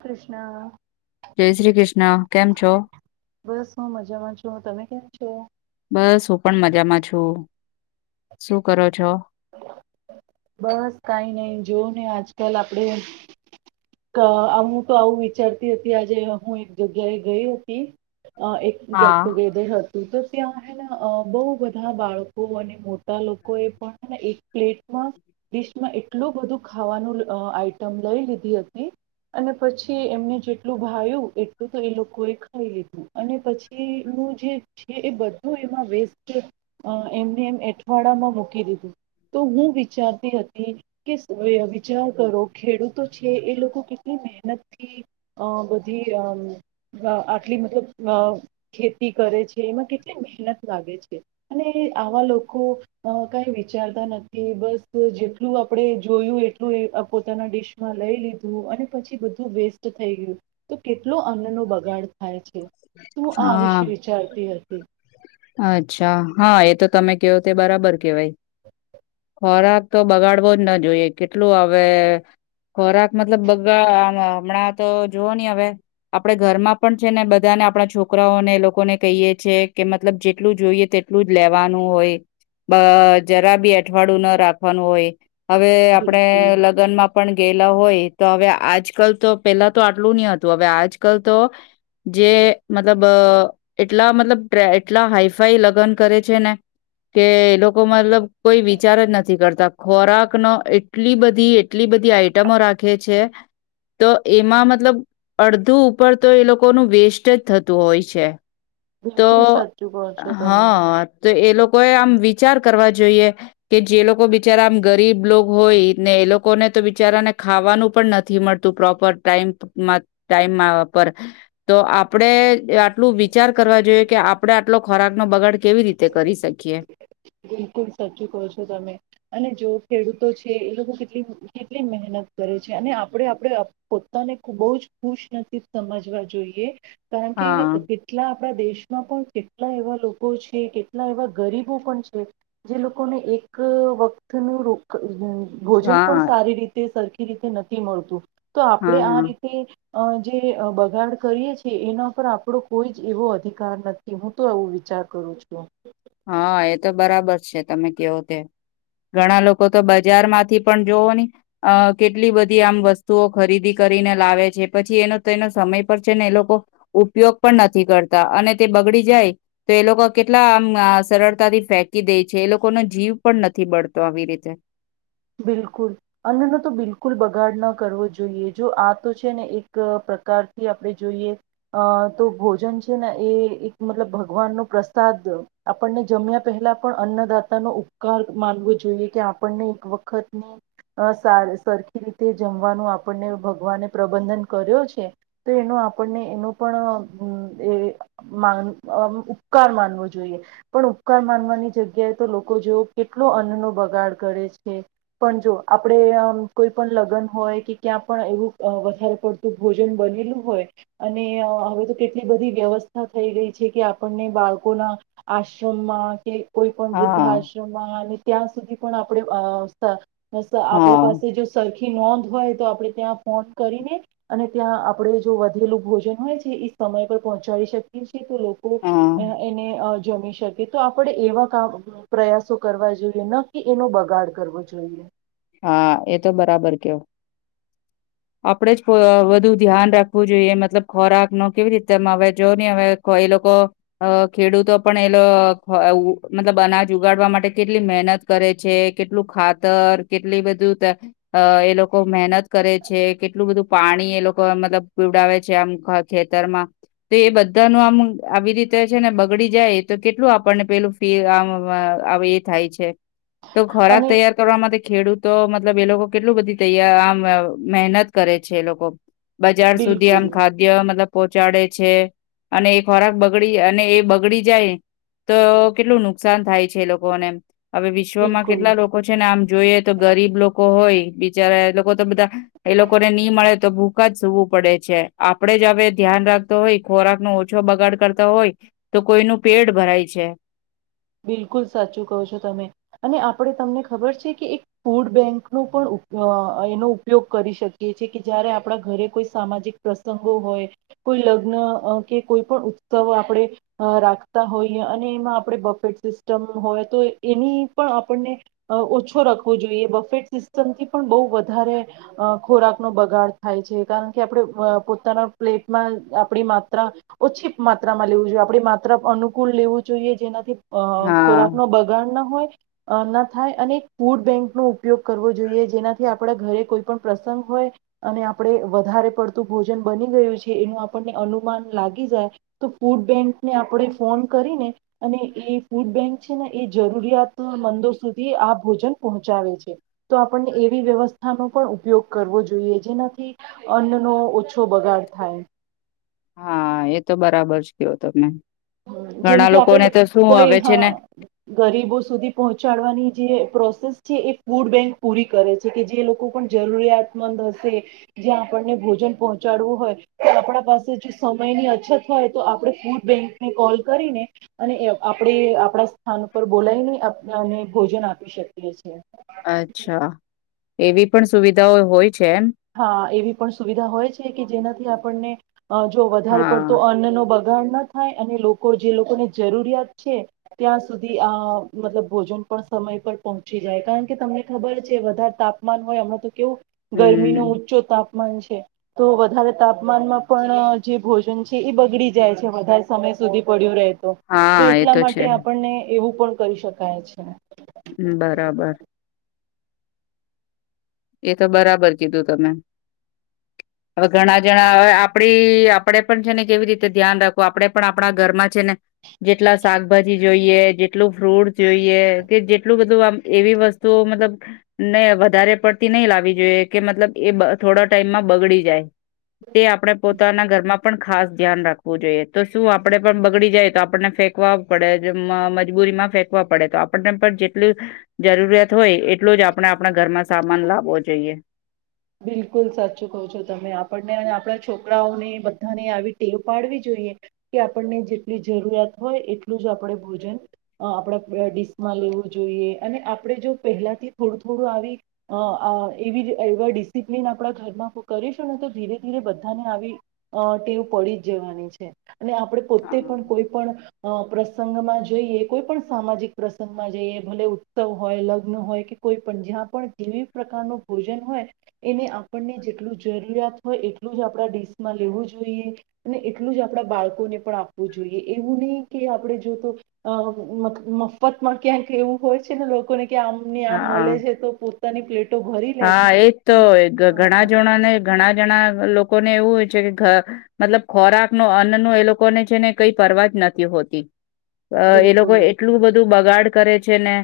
કૃષ્ણા જય શ્રી ક્રિષ્ણ, કેમ છો? છે બસ હું પણ મજામાં છું, શું કરો છો? બસ કાંઈ નઈ જોવોને આજકાલ આપડે ક હું તો આવું વિચારતી અતી આજે હું એક જગ્યાએ ગઈ હતી. અ એક ગેટ હા ટુગેધર હ તો ત્યાં હેને અ બઉ બધા બાળકો અને મોટા લોકો એ પણને એક પ્લેટમાં ડિશમાં એટલું બધું ખાવાનું લ આઈટમ લઈ લીધી અ ને અને પછી એમને જેટલું ભાયું એટલું તો એ લોકો એ ખાઈ લીધું અને પછી નું જે છે એ બધું એમાં વેસ્ટ એમને એમ એંઠવાડામાં મૂકી દીધું તો હું વિચારતી હતી કે સ વિચાર કરો ખેડૂતો છે એ લો કો કેટલી મહેનત થી અં બધી અમ અ આટલી મતલબ અ ખેતી કરે છે એમાં કેટલી મહેનત લાગે છે અને આવા લોકો અ કાંઈ વિચારતા નથી બસ જેટલું આપડે જોયું એટલું એ પોતાના ડીશમાં લઈ લીધું અને પછી બધું વેસ્ટ થઈ ગયું તો કેટલો અન્નનો બગાડ થાય છે. તું આ હા વિશે વિચારતી હતી. અચ્છા, હા એ તો તમે કેવો તે બરાબર કેવાય. ખોરાક તો બગાડવો જ ના જોઈએ કેટલું હવે ખોરાક મતલબ બગાવમા હમણાં તો જુવો ને હવે આપડે ઘરમાં પણ છે ને બ ધાને આપણા છોકરાઓને એ લોકોને કહીએ છીએ કે મતલબ જેટલું જોઈએ તેટલું જ લેવાનું હોય બ જરા બી એઠવાડયું ના રાખવાનું હોય હવે બિલકુલ આપણેે લગ્નમાં પણ ગયેલા હોય તો હવે આજકલ તો પેલા તો આટલું નહીં હતું હવે આજકલ તો જે મતલબ એટલા મતલબ એટલા હાઈફાઈ લગ્ન કરે છે ને કે એ લોકો મતલબ કોઈ વિચાર જ નથી કરતા ખોરાકનો એટલી બધી એટલી બધી આઈટમો રાખે છે તો એમાં મતલબ અડધું ઉપર તો એ લો કોનું વેસ્ટ જ થતું હોય છે. બિલકુલ તો સાચું કહો છો તમે હઅ અતો એ લોકો તોય આમ વિચાર કરવા જોઈએ કે જે લોકો બિચારા આમ ગરીબ લોક હોય ને એ લોકોને તો બિચારાને ખાવાનું પણ નથી મળતું પ્રોપર ટાઈમ માં ટાઈમમાં પર તો આપણેે આટલું વિચાર કરવા જોઈએ કે આપણે આટલો ખોરાકનો બગાડ કેવી રીતે કરી શકીએ. બિલકુલ સાચું કહો છો તમે અને જો ખેડૂતો છે એ લોકો કેટલી કેટલી મહેનત કરે છે અને આપણે આપણે પોતાને બહ જ ખુશનસીબ સમજવા જોઈએ કારણ કે હા કેટલા આપણા દેશમાં પણ કેટ લા એવા લોકો છે કેટલા એવા ગરીબો પણ છે. લોકોને એક વખત નું રોક, હમ્મ ભોજન પણ હા સારી રીતે સર ખી રીતે નથી મળતું. તો આપણેે આ હા રીતે અ જે બગાડ કરીએ છીએ એના પર આપડો કોઈ જ એવો અધિકાર નથી હું તો આવું વિચાર કરું છું. હા, એ તો બરાબર છે. તમે કેવો તે ઘણા લોકો તો બ જયારમાંથી પણ જોવો ને અ કેટલી બધી આમ વસ્તુઓ ખરીદી કરીને લાવે છે પછી એનો તો એનો સમય પર છે ને એ લોકો ઉપયોગ પણ નથી કરતા અને તે બગડી જાય તો એ લોકો કેટલા આમ સરળતાથી ફેંકી દે છે એ લોકોનો જીવ પણ નથી બળતો આવી રીતે. બિલકુલ અન્નનો તો બિલકુલ બગાડ ના કરવો જોઈએ જો આ તો છે ને એક પ્રકારથી આપડે જોઈએ અહ તો ભોજન છે ને એ એક મતલબ ભગવાનનો પ્રસાદ આપણને જમ્યા પહેલા પણ અન્નદાતાનો ઉપકાર માનવો જોઈએ કે આપણને એક વત વખતની અહ સા સરખી રીતે જમવાનું આપણને ભગવાને પ્રબંધન કર્યો છે તો એનો આપણને એનો પણ અહ એન ઉપકાર માનવો જોઈએ પણ અહ આમ ઉપકાર માનવાની જગ્યાએ તો લોકો જો કેટલો અન્નનો બગાડ કરે છ છે. પણ જો આપણેે કોઈ પણ લગ્ન હોય કે ક્યાં પણ એવું અહ વધારે પડતું ભોજન બનેલું હોય અને અહ હવે તો કેટલી બધી વ્યવસ્થા થઈ ગઈ છે કે આપણને બાળકોના આશ્રમમાં કે કોઈ પણ હા વૃદ્ધા આશ્રમમાં ને ત્યાં સુધી પણ આ અ સ અસ આપડે હા પાસે જો સરખી નોંધ હોય તો આપણે ત્યાં ફોન કરીને અને ત્યાં આપણે જો વધેલું ભોજન હોય છે એ સમય પર પહોંચાડી શકીએ છે તો લોકો હા અ એને અ જમી શકે, તો આપણેે એવા કામ પ્રયાસો કરવા જોઈએ ન કે એનો બગ ગાડ કરવો જોઈએ. હા એ તો બરાબર કેયો, આપડે જ પ્રો વધુ ધ્યાન રાખવું જોઈએ મતલબ ખોરાક નો કેવી રીતે અમ જોવો ને કોઈ લોકો અ ખેડૂતો પણ એ મતલબ અનાજ ઉગાડવા માટે કેટલી મહેનત કરે છે, કેટલું ખાતર કેટલી બધું ત અ એ લોકો મહેનત કરે છે, કેટલું બધું પાણી એ લોકો મતલબ પીવડાવે છે આમ ખેતરમાં, તો એ બધાનું આમ આવી રીતે છે ને બગડી જાય, તો કેટલું આપણને પેલું ફી આમ અ અ અવ એ થાય છે. તો ખોરાક અને તૈયાર કરવા માંતે ખેડૂતો મતલબ એ લોકો કેટલું બધી તૈયા આમ મહેનત કરે છે એ લોકો. બજાર સુધી આમ બિલકુલ ખાદ્ય મતલબ પોહચાડે. છે, અને એ ખોરાક બગડી અને એ બગડી જાય, તો કેટલું નુકસાન થાય છે એ લોકોને. હવે વિશ્વમાં બિલકુલ કેટલા લોકો છે ને આમ જોઈએ તો ગરીબ લોકો હોય, બિચારા એ લોકો તો બધા એ લોકોને ની મળે તો ભૂખા જ સૂવું પડે છે, આપણેે જ હવે ધ્યાન રાખતો હોય ખોરાક નો ઓછો બગાડ કરતો હોય, તો કોઈનું પેટ ભરાય છે. બિલકુલ સાચું કહો છો તમે, અને આપણે તમને ખબર છે કે એક ફૂડ બેંક નુ પણ ઉપ એનો ઉપયોગ કરી શકીએ છે, કે જ્યારે આપણા ઘરે કોઈ સામાજિક પ્રસંગો હોય, કોઈ લગ્ન કે કોઈ પણ ઉત્સવ આપણે રાખતા હોઈએ અને એમાં આપણે બ ફેટ સિસ્ટમ હોય તો એની પણ આપણને ઓછો રાખવો જોઈએ, બફેટ સિસ્ટમથી પણ બહુ વધારે ખોરાકનો બગાડ થાય છે, કારણ કે આપણે પોતાના પ્લેટમાં આપણી માત્રા ઓછી માત્રામાં લેવું જોઈએ આપણી માત્રા અનુકૂળ લેવું જોઈએ જેનાથી અ હા ખોરાક નો બગાડ ના થાય ન થાય અને ફૂડ બેંક નો ઉપયોગ કરવો જોઈએ જેનાથી આપડા ઘરે કોઈ પણ પ્રસંગ હોય અને આપણે વધારે પડતું ભોજન બની ગયું છે એનું આપણને અનુમાન લાગી જાય, તો ફૂડ બેંકને આપણે ફોન કરીને અને એ ફૂડ બેંક છે ને એ જરૂરિયાત મંદો સુધી આ ભોજન પોહચાવે છે. તો આપણને એવી વ્યવસ્થાનો પણ ઉ પયોગ કરવો જોઈએ જેનાથી અન્નનો ઓછો બગાડ થાય. હા, એ તો બરાબર જ કેવો તમે. જેમ ઘણા કે લોકોને આપડે તો શું કોઈ હવે છે હા, ને ગરીબો સુધી પહોંચાડવાની જે પ્રોસેસ છે એ ફૂડ બેંક પૂરી કરે છે, કે જે લોકો પણ જરૂરિયાતમંદ હશે, જ્યાં આપણને ભોજન પહોંચાડવું હોય તો આપણા પાસે જો સમયની અછત હોય તો આપણે ફૂડ બેંક ને કોલ કરીને અને એ આપણે આપણા સ્થાન ઉપર બોલાવીને આપ અને ભોજન આપી શકીએ છીએ. અચ્છા, એવી પણ સુવિધાઓ હોય છે એમ? હા એવી પણ સુવિધા હોય છે કે જેનાથી આપણને જો વધારે પડતો હા અન્નનો બ ગાડ ન થાય અને લોકો જે લોકોને જરૂરિયાત છે, ત્યાં સુધી આ મતલબ ભોજન પણ સમય પર પહોંચી જાય, કારણ કે તમને ખબર છે વધારે તાપમાન હોય હમણાં તો કેવું ગર મીનો હમ ઉચ્ચો તાપ મન છે, તો વધારે તાપમાનમાં પણ જે ભોજન છે એ બગડી જાય છે વધારે સમય સુધી પડ્યું રેહ તો, તે હા એ એટલા તો માટે છે હમ્મ, આપણને એવું પણ કરી શકાય છે. હમ્મ બરાબર. એ તો બરાબર કીધું તમે. હવે ઘણા જણા હવે આપડી આપણેે પણ છે ને કેવી રીતે ધ્યાન રાખું આપણે પણ આપણા ઘરમાં છે ને જેટલા શાકભાજી જોઈએ, જેટલું ફ્રૂટ જોઈએ, કે જેટલું બધું આમ એવી વસ્તુઓ મતલબ ને વધારે પડ તે નહી લાવી જોઈએ કે મતલબ એ બ થોડા ટાઈમમાં બગડી જાય. તે આપડે પોતાના ઘરમાં પણ ખાસ ધ્યાન રાખવું જોઈએ તો શું આપડે પણ બગડી જાય તો આપણને ફેંકવા પડે જેમ આ મજબૂરીમાં ફેંકવા પડે તો આપણને પણ જેટલું જરૂરિયાત હોય એટલું જ આપણે આપણા ઘરમાં સા માન લાવો જોઈએ. બિલકુલ સાચું કહો છો તમે આપણને આપડા છોકરાઓને બધાને આવી ટેવ પાડવી જોઈએ કે આપણને જેટલી જરૂરિયાત હોય એટલું જ આપડે ભોજન અહ આપડા ડીશમાં લેવું જોઈએ અને આપડે જો પહેલાથી થોડું થોડું આવી અહ આહ એવી અહ એવા ડીસ સિપલીન આપડા ઘરમાં કરીશું ને તો ધીરે ધીરે બધાને અહ આવી ટેવ પડી જ જવાની છે. અને આપડે પોતે હા પણ કોઈ પણ અહ પ્રસંગમાં જઈએ કોઈ પણ સામાજિક પ્રસંગમાં જઈએ ભલે ઉત્સવ હોય લગ્ન હોય કે કોઈ પણ જ્યાં પણ જેવી પ્રકાર નો ભોજન હોય એને આપણને જેટલું જરૂરિયાત હોય એટલું જ આપડા ડીશમાં લેવું જોઈએ અને એટલું જ આપડા બાળકોને પણ આપવું જોઈએ એવું નહી કે આપડે જો તો અહ મ-મફતમાં ક્યાંક એવું હોય છે ને લોકોને કે આમની ને આમ હા. મલે છે તો પોતાની પ્લેટો ભરી લે હા છે એજ તોય ઘ ઘણા હા જણા ને ઘણા જણા લોકોને એવું હોય છે કે મતલબ ખોરાક નો અન્ન નો એ લોકોને છે ને કઈ પરવા જ નથી હોતી. અ એ લોકો બિલકુલ એટલું બધું બ ગાડ કરે છે ને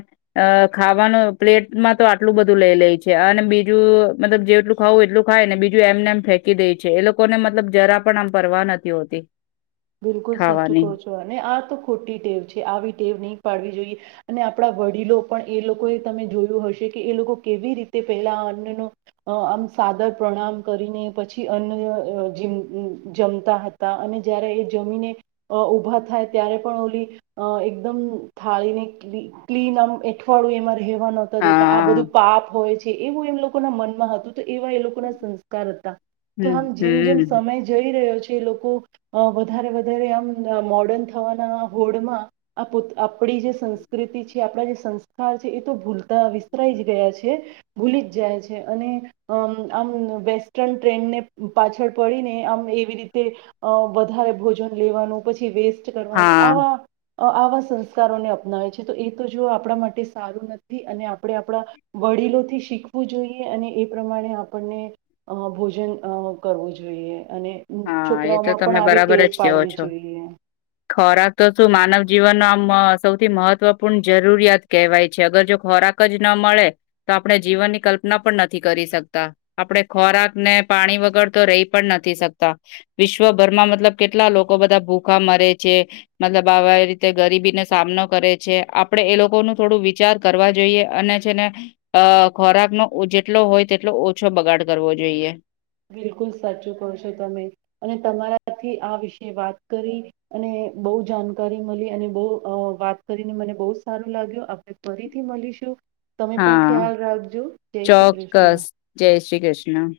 અ ખાવાનું પ્લેટમાં તો આટલું બધું લઈ લે છે. અને બીજું મતલબ જેટલું ખાવું એટલું ખાય ને બીજું એમને એમ ફેંકી દે છે એ લોકોને મતલબ જરા પણ આમ પરવા નથી હોતી. બિલકુલ સાચું ખાવાની કોહો છો અને આ તો ખોટી ટેવ છે આવી ટેવ નહીં પાડવી જોઈએ અને આપણા વડીલો પણ એ લોકોએ તમે જોયું હશે કે એ લોકો કેવી રીતે પેલા અન્ન નો આમ સાદર પ્રણામ કરીને પછી અન્ન જેમ જમતા હતા અને જય્યારે એ જમીને અ ઉભા થાય ત્યારે પણ ઓલી એકદમ થાળીને ક્લી ક્લીન આમ એઠવાડું એમાં રહેવા નહતા દેતા આ હા બધું પાપ હોય છે એવું એ લોકો ના મનમાં હતું તો એવા એ લોકો ના સંસ્કાર હતા. તો હમ આમ જેમ જેમ હમ સમય જઈ રહ્યો છે જે લોકો અ વ ધારે વધારે આમ મોર્ડન થવાના હોડમાં આ પોત આપણી જે સંસ્કૃતિ છે. આપણા જે સંસ્કાર છે એ તો ભૂલ તા વિસ્તરાઈ જ ગયા છે. ભૂલી જ જાય છે અને અમ આમ વેસ્ટર્ન ટ્રેન્ડને પાછળ પડીને આમ એવી રીતે અ વધારે ભોજન લેવાનો પછી વેસ્ ટ કરવાનું હા આવો આ અ આવા સંસ્કારોને અપનાવે છે તો એ તો જો આપણા માટે સારું નથી અને આપણે આપણા વડીલોથી શીખવું જોઈએ અને એ પ્રમાણે આપણને અ ભોજન અ કરવું જોઈએ. અને અમ હા એ તો છોકરાઓમાં પણ તમે આવી બરાબર ટેવ જ કહો પાડવી છો જોઈએ. ખોરાક તો શું માનવ જીવનનો આમ સૌથી મહત્વપૂર્ણ જરૂરિયાત કહેવાય છે અગર જો ખોરાક જ ન મળે તો આપણે જીવનની કલ્પના પણ નથી કરી શકતા આપણે ખોરાકને પાણી વગર તો રહી પણ નથી શક વિશ્વભરમાં મતલબ કેટલા લોકો બધા ભૂખા મરે છે, મતલબ આવા રીતે ગરીબીને સામનો કરે છે, આપડે એ લોકો ન થોડું વિચાર કરવા જોઈએ અને છેને ખોરાકનોો જેટલો હોય તેટલો ઓછો બગાડ કરવો જોઈએ. બિલકુલ સાચું ક છો તમે અને તમારાથી આ વિશે વાત કરી અને બહુ જાણકારી મળી અને બહુ વાત કરીને મને બહુ સારું લાગ્યું આપણે ફરીથી મળીશું. તમે પણ હા ખ્યાલ રાખજો જય શ્રી કૃષ્ણ. ચોક્કસ જય શ્રી કૃષ્ણ.